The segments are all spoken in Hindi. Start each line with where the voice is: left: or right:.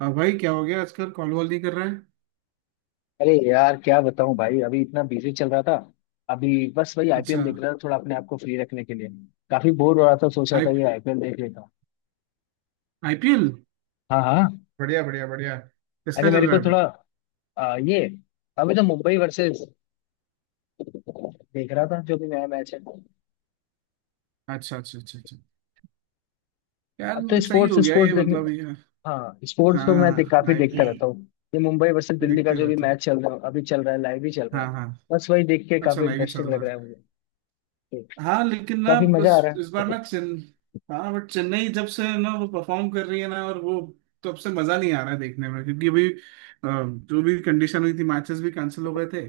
right: हाँ भाई, क्या हो गया आजकल? कॉल वॉल नहीं कर रहा है।
left: अरे यार, क्या बताऊं भाई। अभी इतना बिजी चल रहा था। अभी बस वही IPL
right: अच्छा।
left: देख रहा था, थोड़ा अपने आप को फ्री रखने के लिए। काफी बोर हो रहा था, सोच रहा
right: आई
left: था ये IPL देख लेता हूं।
right: आईपीएल
left: हाँ हाँ।
right: बढ़िया बढ़िया बढ़िया,
left: अरे
right: किसका चल
left: मेरे
right: रहा
left: को
right: है अभी?
left: थोड़ा ये अभी तो मुंबई वर्सेस देख रहा था, जो भी नया मैच है।
right: अच्छा अच्छा अच्छा अच्छा।
left: अब तो
right: यार सही
left: स्पोर्ट्स
right: हो गया
left: स्पोर्ट्स
right: ये,
left: देखने।
right: मतलब ये।
left: हाँ, स्पोर्ट्स
right: हाँ
left: तो
right: हाँ
left: मैं
right: हाँ,
left: काफी देखता रहता
right: आईपीएल
left: हूँ। ये मुंबई वर्सेस दिल्ली का
right: देखते
left: जो भी
right: रहते।
left: मैच चल रहा है अभी, चल रहा है, लाइव ही चल रहा
right: हाँ
left: है।
right: हाँ।
left: बस वही देख के
right: अच्छा,
left: काफी
right: लाइव ही चल
left: इंटरेस्टिंग लग
right: रहा
left: रहा है
right: है।
left: मुझे।
right: हाँ लेकिन ना
left: काफी मजा
right: बस।
left: आ रहा
right: इस बार
left: है।
right: ना चेन। हाँ बट, चेन्नई जब से ना वो परफॉर्म कर रही है ना, और वो, तब से मजा नहीं आ रहा है देखने में। क्योंकि अभी जो भी कंडीशन हुई थी, मैचेस भी कैंसिल हो गए थे।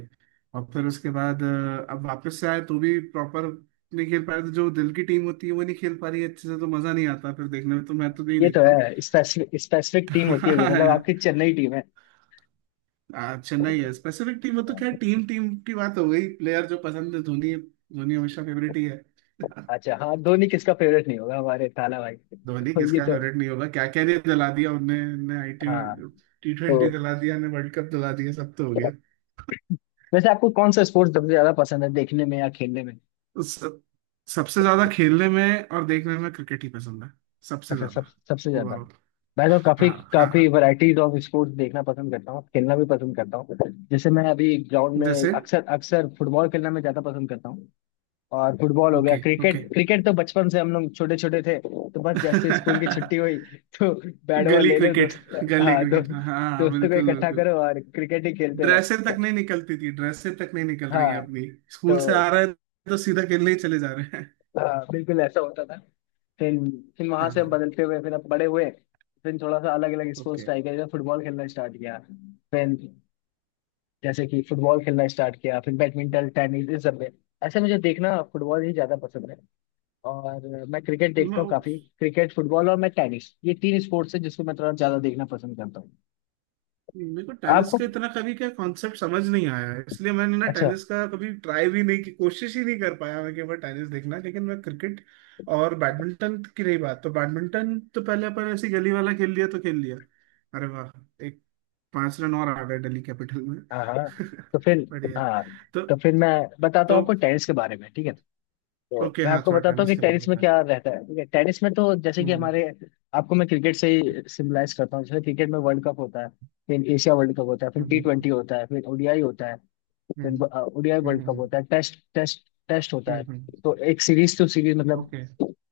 right: और फिर उसके बाद अब वापस से आए तो भी प्रॉपर नहीं खेल पा रहे। तो जो दिल की टीम होती है वो नहीं खेल पा रही है अच्छे से, तो मजा नहीं आता फिर देखने में, तो मैं तो नहीं
left: ये तो
right: देखता हूँ।
left: है, स्पेसिफिक स्पेसिफिक टीम होती होगी, मतलब आपकी चेन्नई टीम है।
right: चेन्नई है स्पेसिफिक टीम। वो तो खैर, टीम टीम की बात हो गई। प्लेयर जो पसंद है, धोनी, धोनी हमेशा फेवरेट ही है।
left: अच्छा, हाँ धोनी किसका फेवरेट नहीं होगा, हमारे थाला भाई
right: धोनी
left: तो ये
right: किसका
left: तो।
right: फेवरेट नहीं होगा? क्या क्या नहीं दिला दिया उनने। ने आई टी,
left: हाँ।
right: टी
left: तो
right: ट्वेंटी दिला दिया, ने वर्ल्ड कप दिला दिया, सब तो हो गया।
left: वैसे आपको कौन सा स्पोर्ट्स सबसे ज्यादा पसंद है, देखने में या खेलने में?
right: उस सब, सबसे ज्यादा खेलने में और देखने में क्रिकेट ही पसंद है। सबसे
left: अच्छा, सब
right: ज्यादा
left: सबसे ज्यादा।
right: ओवरऑल।
left: मैं तो काफी
right: हाँ हाँ
left: काफी
right: हाँ।
left: वैरायटीज ऑफ स्पोर्ट्स देखना पसंद करता हूँ, खेलना भी पसंद करता हूँ। जैसे मैं अभी ग्राउंड में
right: जैसे।
left: अक्सर अक्सर फुटबॉल खेलना में ज्यादा पसंद करता हूँ। और फुटबॉल हो गया,
right: ओके
left: क्रिकेट।
right: ओके।
left: क्रिकेट तो बचपन से, हम लोग छोटे छोटे थे तो बस, जैसे स्कूल की छुट्टी हुई तो बैट बॉल
right: गली
left: ले लो
right: क्रिकेट,
left: दोस्त।
right: गली
left: हाँ,
right: क्रिकेट, हाँ हाँ,
left: दोस्तों को
right: बिल्कुल
left: इकट्ठा
right: बिल्कुल।
left: करो और क्रिकेट ही खेलते रहो।
right: ड्रेसें तक नहीं निकलती थी, ड्रेसें तक नहीं निकल रही है
left: हाँ।
right: अपनी। स्कूल से
left: तो
right: आ रहे हैं, तो सीधा खेलने ही चले जा रहे हैं।
left: बिल्कुल ऐसा होता था। फिर फिर वहां
right: हाँ
left: से हम
right: हाँ।
left: बदलते हुए फिर अब बड़े हुए। फिर थोड़ा सा अलग अलग स्पोर्ट्स
right: ओके।
left: ट्राई किया, जैसे फुटबॉल खेलना स्टार्ट किया। फिर, जैसे कि फुटबॉल खेलना स्टार्ट किया, फिर बैडमिंटन, टेनिस इस सब में। ऐसे मुझे देखना फुटबॉल ही ज्यादा पसंद है। और मैं क्रिकेट देखता हूँ काफी। क्रिकेट, फुटबॉल और मैं टेनिस, ये तीन स्पोर्ट्स है जिसको मैं थोड़ा ज्यादा देखना पसंद करता हूँ।
right: मेरे को टेनिस
left: आपको,
right: का इतना कभी क्या कॉन्सेप्ट समझ नहीं आया है, इसलिए मैंने ना
left: अच्छा।
right: टेनिस का कभी ट्राई भी नहीं की, कोशिश ही नहीं कर पाया मैं कि मैं टेनिस देखना, लेकिन मैं क्रिकेट। और बैडमिंटन की रही बात, तो बैडमिंटन तो पहले अपन ऐसी गली वाला खेल लिया तो खेल लिया। अरे वाह! एक पांच रन और आ गए दिल्ली कैपिटल में।
left: हाँ हाँ। तो फिर।
right: बढ़िया।
left: हाँ,
right: तो
left: तो फिर मैं बताता हूँ आपको
right: तो
left: टेनिस के बारे में, ठीक है। तो
right: ओके
left: मैं
right: हाँ,
left: आपको
right: थोड़ा
left: बताता हूँ
right: टेनिस
left: कि
right: के बारे में
left: टेनिस में
right: बता।
left: क्या रहता है, ठीक है। टेनिस में तो जैसे कि
right: हम्म।
left: हमारे, आपको मैं क्रिकेट से ही सिम्बलाइज करता हूँ। जैसे क्रिकेट में वर्ल्ड कप होता है, फिर एशिया वर्ल्ड कप होता है, फिर टी
right: हम्म।
left: ट्वेंटी होता है, फिर ODI होता है, फिर
right: हम्म।
left: ओडीआई वर्ल्ड कप
right: हम्म।
left: होता है, टेस्ट टेस्ट टेस्ट होता है।
right: हम्म।
left: तो एक सीरीज टू सीरीज, मतलब
right: ओके।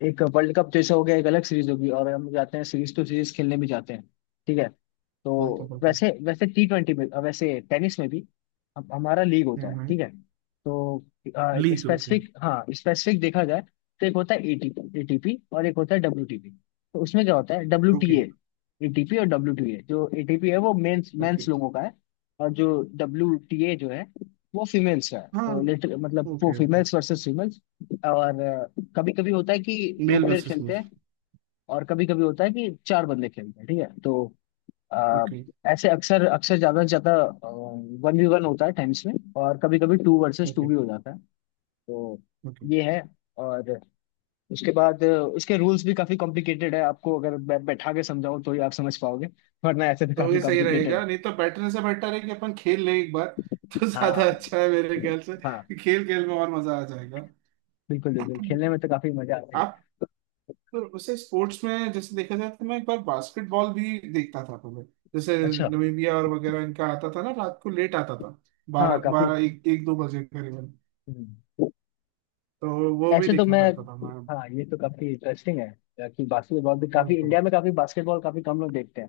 left: एक वर्ल्ड कप जैसे हो गया, एक अलग सीरीज होगी और हम जाते हैं सीरीज टू सीरीज खेलने भी जाते हैं, ठीक है। तो
right: बिल्कुल बिल्कुल।
left: वैसे वैसे T20 में, वैसे टेनिस में भी हमारा लीग होता है,
right: हम्म।
left: ठीक है। तो
right: लीग ओके।
left: स्पेसिफिक, हाँ स्पेसिफिक देखा जाए तो एक होता है एटीपी एटीपी और एक होता है WTP। तो उसमें क्या होता है
right: ओके
left: WTA, ATP और WTA। जो ATP है वो मेंस
right: ओके।
left: मेंस लोगों का है। और जो WTA जो है, वो फीमेल्स का है।
right: हाँ।
left: तो लिटर मतलब वो
right: okay okay.
left: Females versus females. और कभी कभी होता है कि दो
right: मेल
left: प्लेयर
right: वर्सेस
left: खेलते
right: मेल।
left: हैं, और कभी कभी होता है कि 4 बंदे खेलते हैं, ठीक है। तो अ,
right: ओके
left: ऐसे अक्सर अक्सर ज्यादा से ज्यादा 1v1 होता है टाइम्स में, और कभी कभी 2 vs 2
right: ओके
left: भी हो जाता है। तो
right: ओके।
left: ये है। और उसके बाद इसके रूल्स भी काफी कॉम्प्लिकेटेड है। आपको अगर बैठा के समझाऊं तो ही आप समझ पाओगे, वरना ऐसे तो
right: तो
left: काफी
right: ये सही
left: कॉम्प्लिकेटेड
right: रहेगा,
left: है।
right: नहीं तो बैठने से बेटर है कि अपन खेल लें एक बार। तो ज्यादा
left: हाँ
right: अच्छा है मेरे ख्याल से।
left: हाँ,
right: खेल खेल में और मजा आ जाएगा।
left: बिल्कुल बिल्कुल, खेलने में तो काफी मजा आता है।
right: आप। तो उसे स्पोर्ट्स में जैसे देखा जाए, तो मैं एक बार बास्केटबॉल भी देखता था पहले। जैसे
left: अच्छा,
right: नमीबिया और वगैरह इनका आता था ना, रात को लेट आता था।
left: हाँ
right: बारह
left: काफी।
right: बारह, एक एक, दो बजे करीबन।
left: हम्म।
right: तो वो भी
left: ऐसे तो
right: देखा
left: मैं,
right: करता था मैं।
left: हाँ ये तो काफी इंटरेस्टिंग है कि बास्केटबॉल भी, काफी
right: बिल्कुल।
left: इंडिया में काफी बास्केटबॉल काफी कम लोग देखते हैं।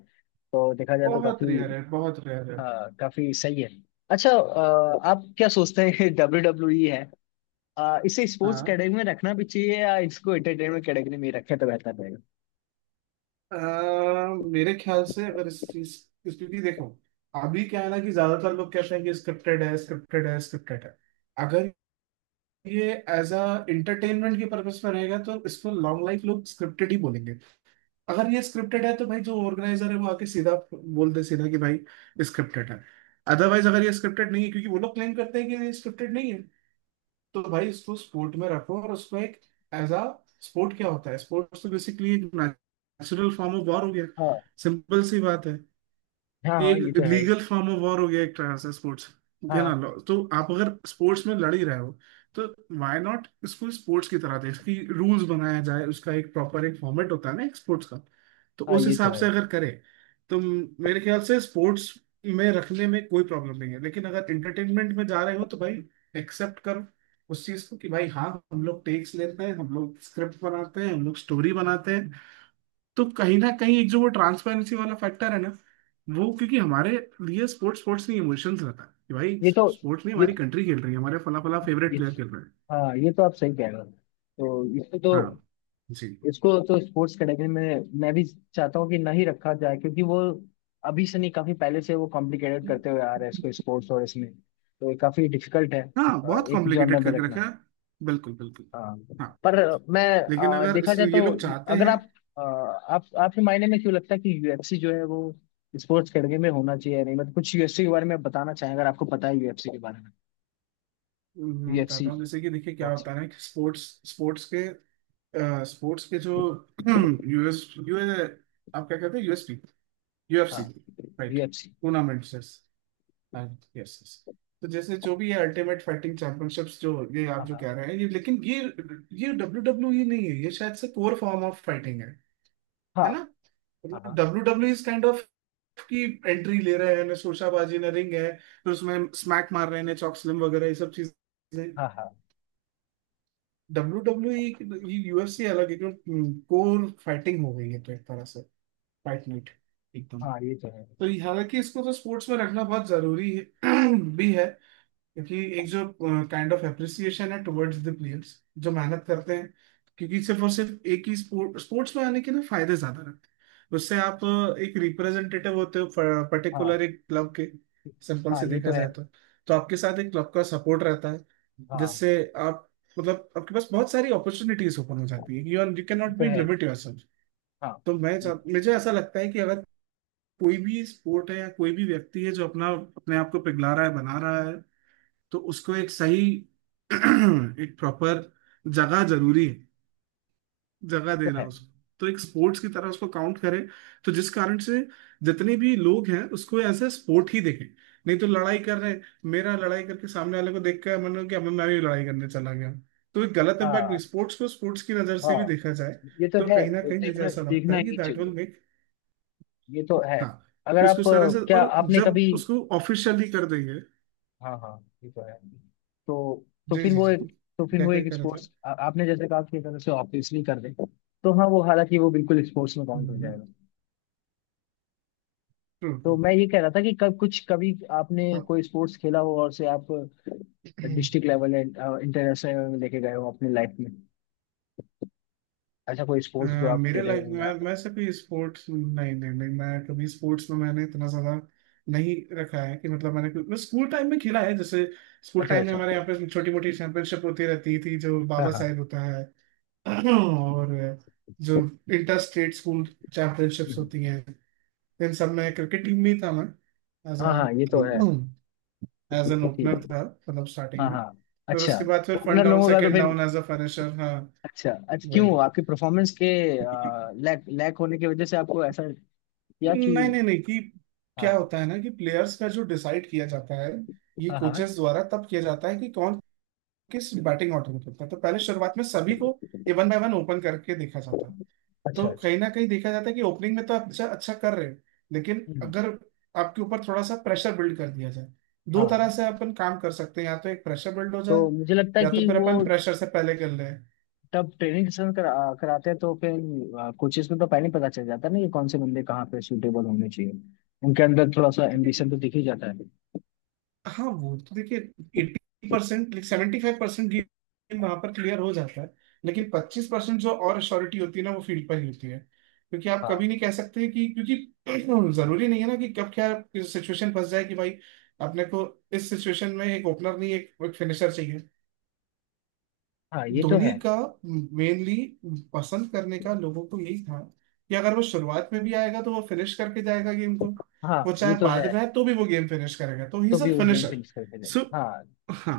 left: तो देखा जाए तो
right: बहुत
left: काफी।
right: रेयर है, बहुत रेयर है।
left: हाँ, काफी सही है। अच्छा, आप क्या सोचते हैं WWE है, इसे स्पोर्ट्स
right: हाँ।
left: कैटेगरी में रखना भी चाहिए या इसको एंटरटेनमेंट कैटेगरी में ही रखें तो बेहतर रहेगा?
right: अ, मेरे ख्याल से अगर इस चीज, क्योंकि देखो। अभी क्या है ना कि ज्यादातर लोग कहते हैं कि स्क्रिप्टेड है, स्क्रिप्टेड है, स्क्रिप्टेड है। अगर ये एज अ इंटरटेनमेंट के पर्पस में रहेगा, तो इसको लॉन्ग लाइफ लोग स्क्रिप्टेड ही बोलेंगे। अगर ये स्क्रिप्टेड है, तो भाई जो ऑर्गेनाइजर है वो आके सीधा बोल दे सीधा कि भाई स्क्रिप्टेड है। अदरवाइज, अगर ये स्क्रिप्टेड नहीं है, क्योंकि वो लोग क्लेम करते हैं कि ये स्क्रिप्टेड नहीं है। तो भाई उसको स्पोर्ट में रखो, और उसको एक एज अ स्पोर्ट। क्या होता है स्पोर्ट्स? तो बेसिकली एक नेचुरल फॉर्म ऑफ वॉर हो गया।
left: हाँ।
right: सिंपल सी बात है।
left: हाँ
right: ये
left: हाँ, ये
right: एक
left: तो है ही।
right: लीगल फॉर्म ऑफ वॉर हो गया एक तरह से स्पोर्ट्स। है ना?
left: हाँ
right: तो आप अगर स्पोर्ट्स में लड़ ही रहे हो। तो व्हाई नॉट इसको स्पोर्ट्स की तरह दें, इसकी रूल्स बनाया जाए, उसका एक प्रॉपर एक फॉर्मेट होता है ना एक स्पोर्ट्स का। तो
left: हाँ,
right: उस
left: ये तो
right: हिसाब
left: है।
right: से अगर करें, तो मेरे ख्याल से स्पोर्ट्स में रखने में कोई प्रॉब्लम नहीं है। लेकिन अगर एंटरटेनमेंट में जा रहे हो, तो भाई एक्सेप्ट करो उस चीज को कि भाई हाँ, हम लोग टेक्स लेते हैं, हम लोग स्क्रिप्ट बनाते हैं, हम लोग स्टोरी बनाते हैं। तो कहीं ना कहीं एक जो वो ट्रांसपेरेंसी वाला फैक्टर है ना वो, क्योंकि हमारे लिए स्पोर्ट्स, स्पोर्ट्स नहीं इमोशंस रहता है कि भाई
left: ये तो
right: स्पोर्ट्स नहीं,
left: ये
right: हमारी कंट्री खेल रही है, हमारे फला फला फेवरेट
left: ये
right: प्लेयर खेल रहे हैं।
left: हाँ, ये तो आप सही कह रहे हो। तो
right: हाँ जी।
left: इसको तो स्पोर्ट्स कैटेगरी में मैं भी चाहता हूँ कि ना ही रखा जाए, क्योंकि वो अभी से नहीं, काफी पहले से वो कॉम्प्लिकेटेड करते हुए आ रहे हैं। इसको स्पोर्ट्स, और इसमें तो ये काफी डिफिकल्ट है
right: हाँ बहुत
left: एक जॉनर
right: कॉम्प्लिकेटेड
left: में
right: करके रखा
left: रखना।
right: है। बिल्कुल बिल्कुल।
left: हाँ।
right: हाँ
left: पर मैं
right: लेकिन अगर
left: देखा
right: इस
left: जाए तो,
right: ये लोग चाहते
left: अगर
right: हैं।
left: आप, आप आपके मायने में क्यों लगता है कि UFC जो है वो स्पोर्ट्स कैटेगरी में होना चाहिए या नहीं, मतलब कुछ UFC के बारे में आप बताना चाहें अगर आपको पता है UFC के बारे में।
right: मैं
left: UFC,
right: बताता हूँ, जैसे कि देखिए क्या होता
left: बॉक्सिंग।
right: है ना कि स्पोर्ट्स स्पोर्ट्स के स्पोर्ट्स के जो यूएस यूएस आप क्या कहते हैं, यूएसपी,
left: हाँ,
right: UFC right.
left: UFC.
right: Tournaments. Yes yes. तो जैसे जो भी ये अल्टीमेट फाइटिंग चैंपियनशिप्स जो ये, आप
left: हाँ
right: जो
left: हाँ
right: कह रहे हैं ये, लेकिन ये डब्ल्यू डब्ल्यू ई नहीं है, ये शायद से कोर फॉर्म ऑफ फाइटिंग है।
left: हाँ।
right: है ना? मतलब
left: हाँ
right: W W is kind of की एंट्री ले रहे हैं ना, शोशाबाजी, ना रिंग है फिर उसमें स्मैक मार रहे हैं ना, चॉक स्लिम वगैरह ये सब चीजें।
left: हाँ हाँ।
right: डब्ल्यू डब्ल्यू ये, यूएफसी अलग है क्यों? कोर फाइटिंग हो गई है, तो एक तरह से फाइट नाइट एकदम।
left: हाँ हाँ, ये तो है।
right: हालांकि इसको तो स्पोर्ट्स में रखना बहुत जरूरी है। भी है। क्योंकि एक जो काइंड ऑफ एप्रिसिएशन है टुवर्ड्स द प्लेयर्स जो मेहनत करते हैं। क्योंकि सिर्फ और सिर्फ एक ही स्पोर्ट, स्पोर्ट्स में आने के ना फायदे ज्यादा रहते हैं, उससे आप एक रिप्रेजेंटेटिव होते हो
left: हाँ
right: पर्टिकुलर एक क्लब के। सिंपल
left: हाँ,
right: से
left: ये
right: देखा
left: तो है।
right: जाए तो, आपके साथ एक क्लब का सपोर्ट रहता है।
left: हाँ,
right: जिससे आप, मतलब आपके पास बहुत सारी अपॉर्चुनिटीज ओपन हो जाती है। You are, you can not
left: ये तो
right: बी
left: है।
right: Limit yourself.
left: हाँ,
right: तो
left: ये तो
right: मुझे ऐसा लगता है कि अगर कोई भी स्पोर्ट है या कोई भी व्यक्ति है जो अपना अपने आप को पिघला रहा है, बना रहा है। तो उसको एक सही एक प्रॉपर जगह जरूरी है, जगह देना
left: है।
right: उसको। तो एक स्पोर्ट्स की तरह उसको काउंट करें, तो जिस कारण से जितने भी लोग हैं उसको एज ए स्पोर्ट ही देखें। नहीं तो लड़ाई कर रहे हैं, मेरा लड़ाई करके सामने वाले को देख कर मन हो कि अब मैं भी लड़ाई करने चला गया। तो एक गलत इम्पैक्ट नहीं,
left: हाँ
right: स्पोर्ट्स को स्पोर्ट्स की नज़र
left: हाँ,
right: से भी देखा जाए।
left: ये तो
right: तो
left: है।
right: कहीं ना कहीं मुझे
left: देखना
right: ऐसा लगता
left: देखना
right: है कि
left: ही
right: दैट विल
left: चाहिए।
right: मेक।
left: ये तो है।
right: हाँ,
left: अगर
right: कि उसको
left: आप
right: इस तरह से,
left: क्या
right: और
left: आपने
right: जब
left: कभी।
right: उसको ऑफिशियली कर देंगे।
left: हाँ हाँ, ये तो है। तो
right: जी
left: फिर
right: जी
left: वो
right: जी,
left: एक, तो फिर
right: क्या
left: वो
right: क्या
left: एक
right: कह रहा था?
left: स्पोर्ट्स, आपने जैसे कहा कि अगर उसे ऑब्वियसली कर दे तो हाँ वो, हालांकि वो बिल्कुल स्पोर्ट्स में काउंट हो जाएगा।
right: ट्रू।
left: तो मैं ये कह रहा था कि कब कुछ कभी आपने
right: अब
left: कोई स्पोर्ट्स खेला हो और उसे आप डिस्ट्रिक्ट लेवल एंड इंटरनेशनल में लेके गए हो अपनी लाइफ में, ऐसा कोई
right: अ,
left: स्पोर्ट्स जो आप
right: मेरे
left: खेले
right: लाइफ
left: हो
right: में, मैं,
left: या-
right: मैं सिर्फ ये स्पोर्ट्स, नहीं नहीं नहीं, मैं कभी स्पोर्ट्स में मैंने इतना ज्यादा नहीं रखा है। कि मतलब, मैं स्कूल टाइम में खेला है जैसे, स्कूल
left: अच्छा
right: टाइम में
left: अच्छा।
right: हमारे यहाँ पे छोटी मोटी चैंपियनशिप होती रहती थी जो
left: हाँ
right: बाबा
left: हाँ।
right: साहेब होता है। और जो इंटर स्टेट स्कूल चैंपियनशिप्स
left: हम्म,
right: होती हैं, इन सब में क्रिकेट टीम में ही था मैं, एज
left: हाँ हाँ, ये
right: अ
left: तो है।
right: एज एन
left: ठीक है।
right: ओपनर था, मतलब स्टार्टिंग
left: हाँ
right: में।
left: हाँ।
right: फिर
left: अच्छा।
right: उसके बाद फिर फन
left: ओपनर
right: डाउन,
left: लोगों का तो
right: सेकेंड
left: फिर,
right: डाउन, एज अ फिनिशर। हाँ।
left: अच्छा अच्छा, क्यों आपकी परफॉर्मेंस के
right: वही।
left: लैक लैक होने की वजह से आपको ऐसा, या कि।
right: नहीं नहीं नहीं कि, क्या
left: हाँ।
right: होता है ना कि प्लेयर्स का जो डिसाइड किया जाता है। ये
left: हाँ हाँ।
right: कोचेस द्वारा तब किया जाता है कि कौन किस बैटिंग ऑर्डर में खेलता है, तो पहले शुरुआत में सभी को ए वन बाय वन ओपन करके देखा जाता है।
left: अच्छा
right: तो
left: अच्छा।
right: कहीं ना कहीं देखा जाता है कि ओपनिंग में तो आप अच्छा अच्छा कर रहे हो, लेकिन
left: हम्म,
right: अगर आपके ऊपर थोड़ा सा प्रेशर बिल्ड कर दिया जाए,
left: हाँ
right: दो तरह
left: हाँ।
right: से अपन काम कर सकते हैं, या तो एक प्रेशर बिल्ड हो जाए,
left: तो मुझे लगता है
right: या
left: कि
right: तो फिर
left: वो
right: अपन प्रेशर से पहले कर
left: तब ट्रेनिंग सेशन कराते हैं तो फिर कोचेस में तो पहले ही पता चल जाता है ना कि कौन से बंदे कहाँ पे सूटेबल होने चाहिए। उनके अंदर थोड़ा सा
right: लें।
left: एम्बिशन तो दिख ही जाता है।
right: हाँ वो तो देखिए, 80% लाइक 75% गेम वहां पर क्लियर हो जाता है। लेकिन 25% जो और श्योरिटी होती है ना, वो फील्ड पर ही होती है। क्योंकि आप
left: हाँ
right: कभी नहीं कह सकते कि, क्योंकि जरूरी नहीं है ना कि कब क्या सिचुएशन फंस जाए कि भाई अपने को इस सिचुएशन में एक ओपनर नहीं, एक फिनिशर चाहिए।
left: हाँ, ये तो
right: धोनी
left: है।
right: का मेनली पसंद करने का लोगों को यही था, कि अगर वो शुरुआत में भी आएगा तो वो फिनिश करके जाएगा गेम को।
left: हाँ,
right: वो
left: ये
right: चाहे
left: तो है।
right: बाद में आए तो भी वो गेम फिनिश करेगा, तो ही
left: तो
right: इज अ
left: भी वो गेम
right: फिनिशर।
left: फिनिश करके जाएगा। हाँ,
right: हाँ।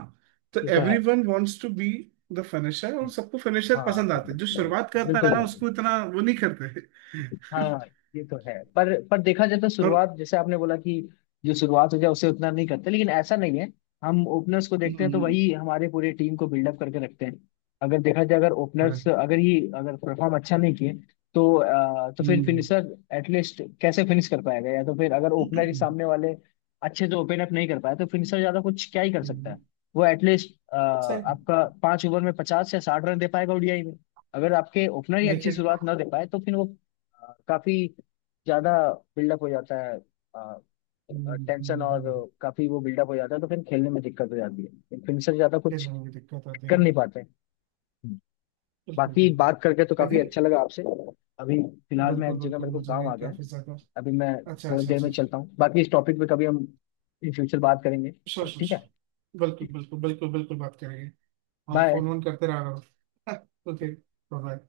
right: तो
left: ये तो है।
right: Everyone wants to be the finisher, और सबको फिनिशर
left: हाँ,
right: पसंद आते हैं, जो शुरुआत
left: बिल्कुल
right: करता है ना
left: बिल्कुल।
right: उसको इतना वो नहीं करते।
left: हाँ, ये तो है। पर देखा जाए तो
right: और।
left: शुरुआत, जैसे आपने बोला कि जो शुरुआत हो जाए उसे उतना नहीं करते, लेकिन ऐसा नहीं है। हम ओपनर्स को देखते हैं तो
right: हम्म,
left: वही हमारे पूरे टीम को बिल्डअप करके रखते हैं। अगर देखा जाए, अगर
right: अरे,
left: ओपनर्स अगर ही अगर परफॉर्म अच्छा नहीं किए तो तो फिर
right: हम्म,
left: फिनिशर एटलीस्ट कैसे फिनिश कर पाएगा? या तो फिर अगर ओपनर ही सामने वाले अच्छे से ओपन अप नहीं कर पाए तो फिनिशर ज्यादा कुछ क्या ही कर सकता
right: हम्म,
left: है। वो एटलीस्ट
right: सही है।
left: आपका 5 ओवर में 50 या 60 रन दे पाएगा ODI में। अगर आपके ओपनर ही अच्छी
right: देखिए।
left: शुरुआत ना दे पाए तो फिर वो काफी ज्यादा बिल्डअप हो जाता है,
right: हम्म,
left: टेंशन।
right: हम्म,
left: और
right: हम्म,
left: काफी वो बिल्डअप हो जाता है तो फिर खेलने में दिक्कत हो जाती है, फिर से ज्यादा
right: किस
left: कुछ
right: तरह की दिक्कत आती है?
left: कर नहीं पाते हैं। हम्म।
right: बिल्कुल
left: बाकी
right: बिल्कुल।
left: बात करके तो काफी
right: लेकिन
left: अच्छा लगा आपसे। अभी फिलहाल मैं, एक
right: बिल्कुल
left: जगह
right: बिल्कुल,
left: मेरे को
right: मुझे
left: काम
right: भी
left: आ गया है।
right: काफी ज्यादा।
left: अभी मैं
right: अच्छा
left: थोड़ी
right: अच्छा
left: देर
right: अच्छा
left: में
right: अच्छा।
left: चलता हूँ। बाकी इस टॉपिक पे कभी हम इन फ्यूचर बात करेंगे।
right: श्योर श्योर
left: ठीक है,
right: श्योर। बिल्कुल बिल्कुल बिल्कुल बिल्कुल बात करेंगे। और
left: बाय।
right: फोन वोन करते रहा करो। Okay bye.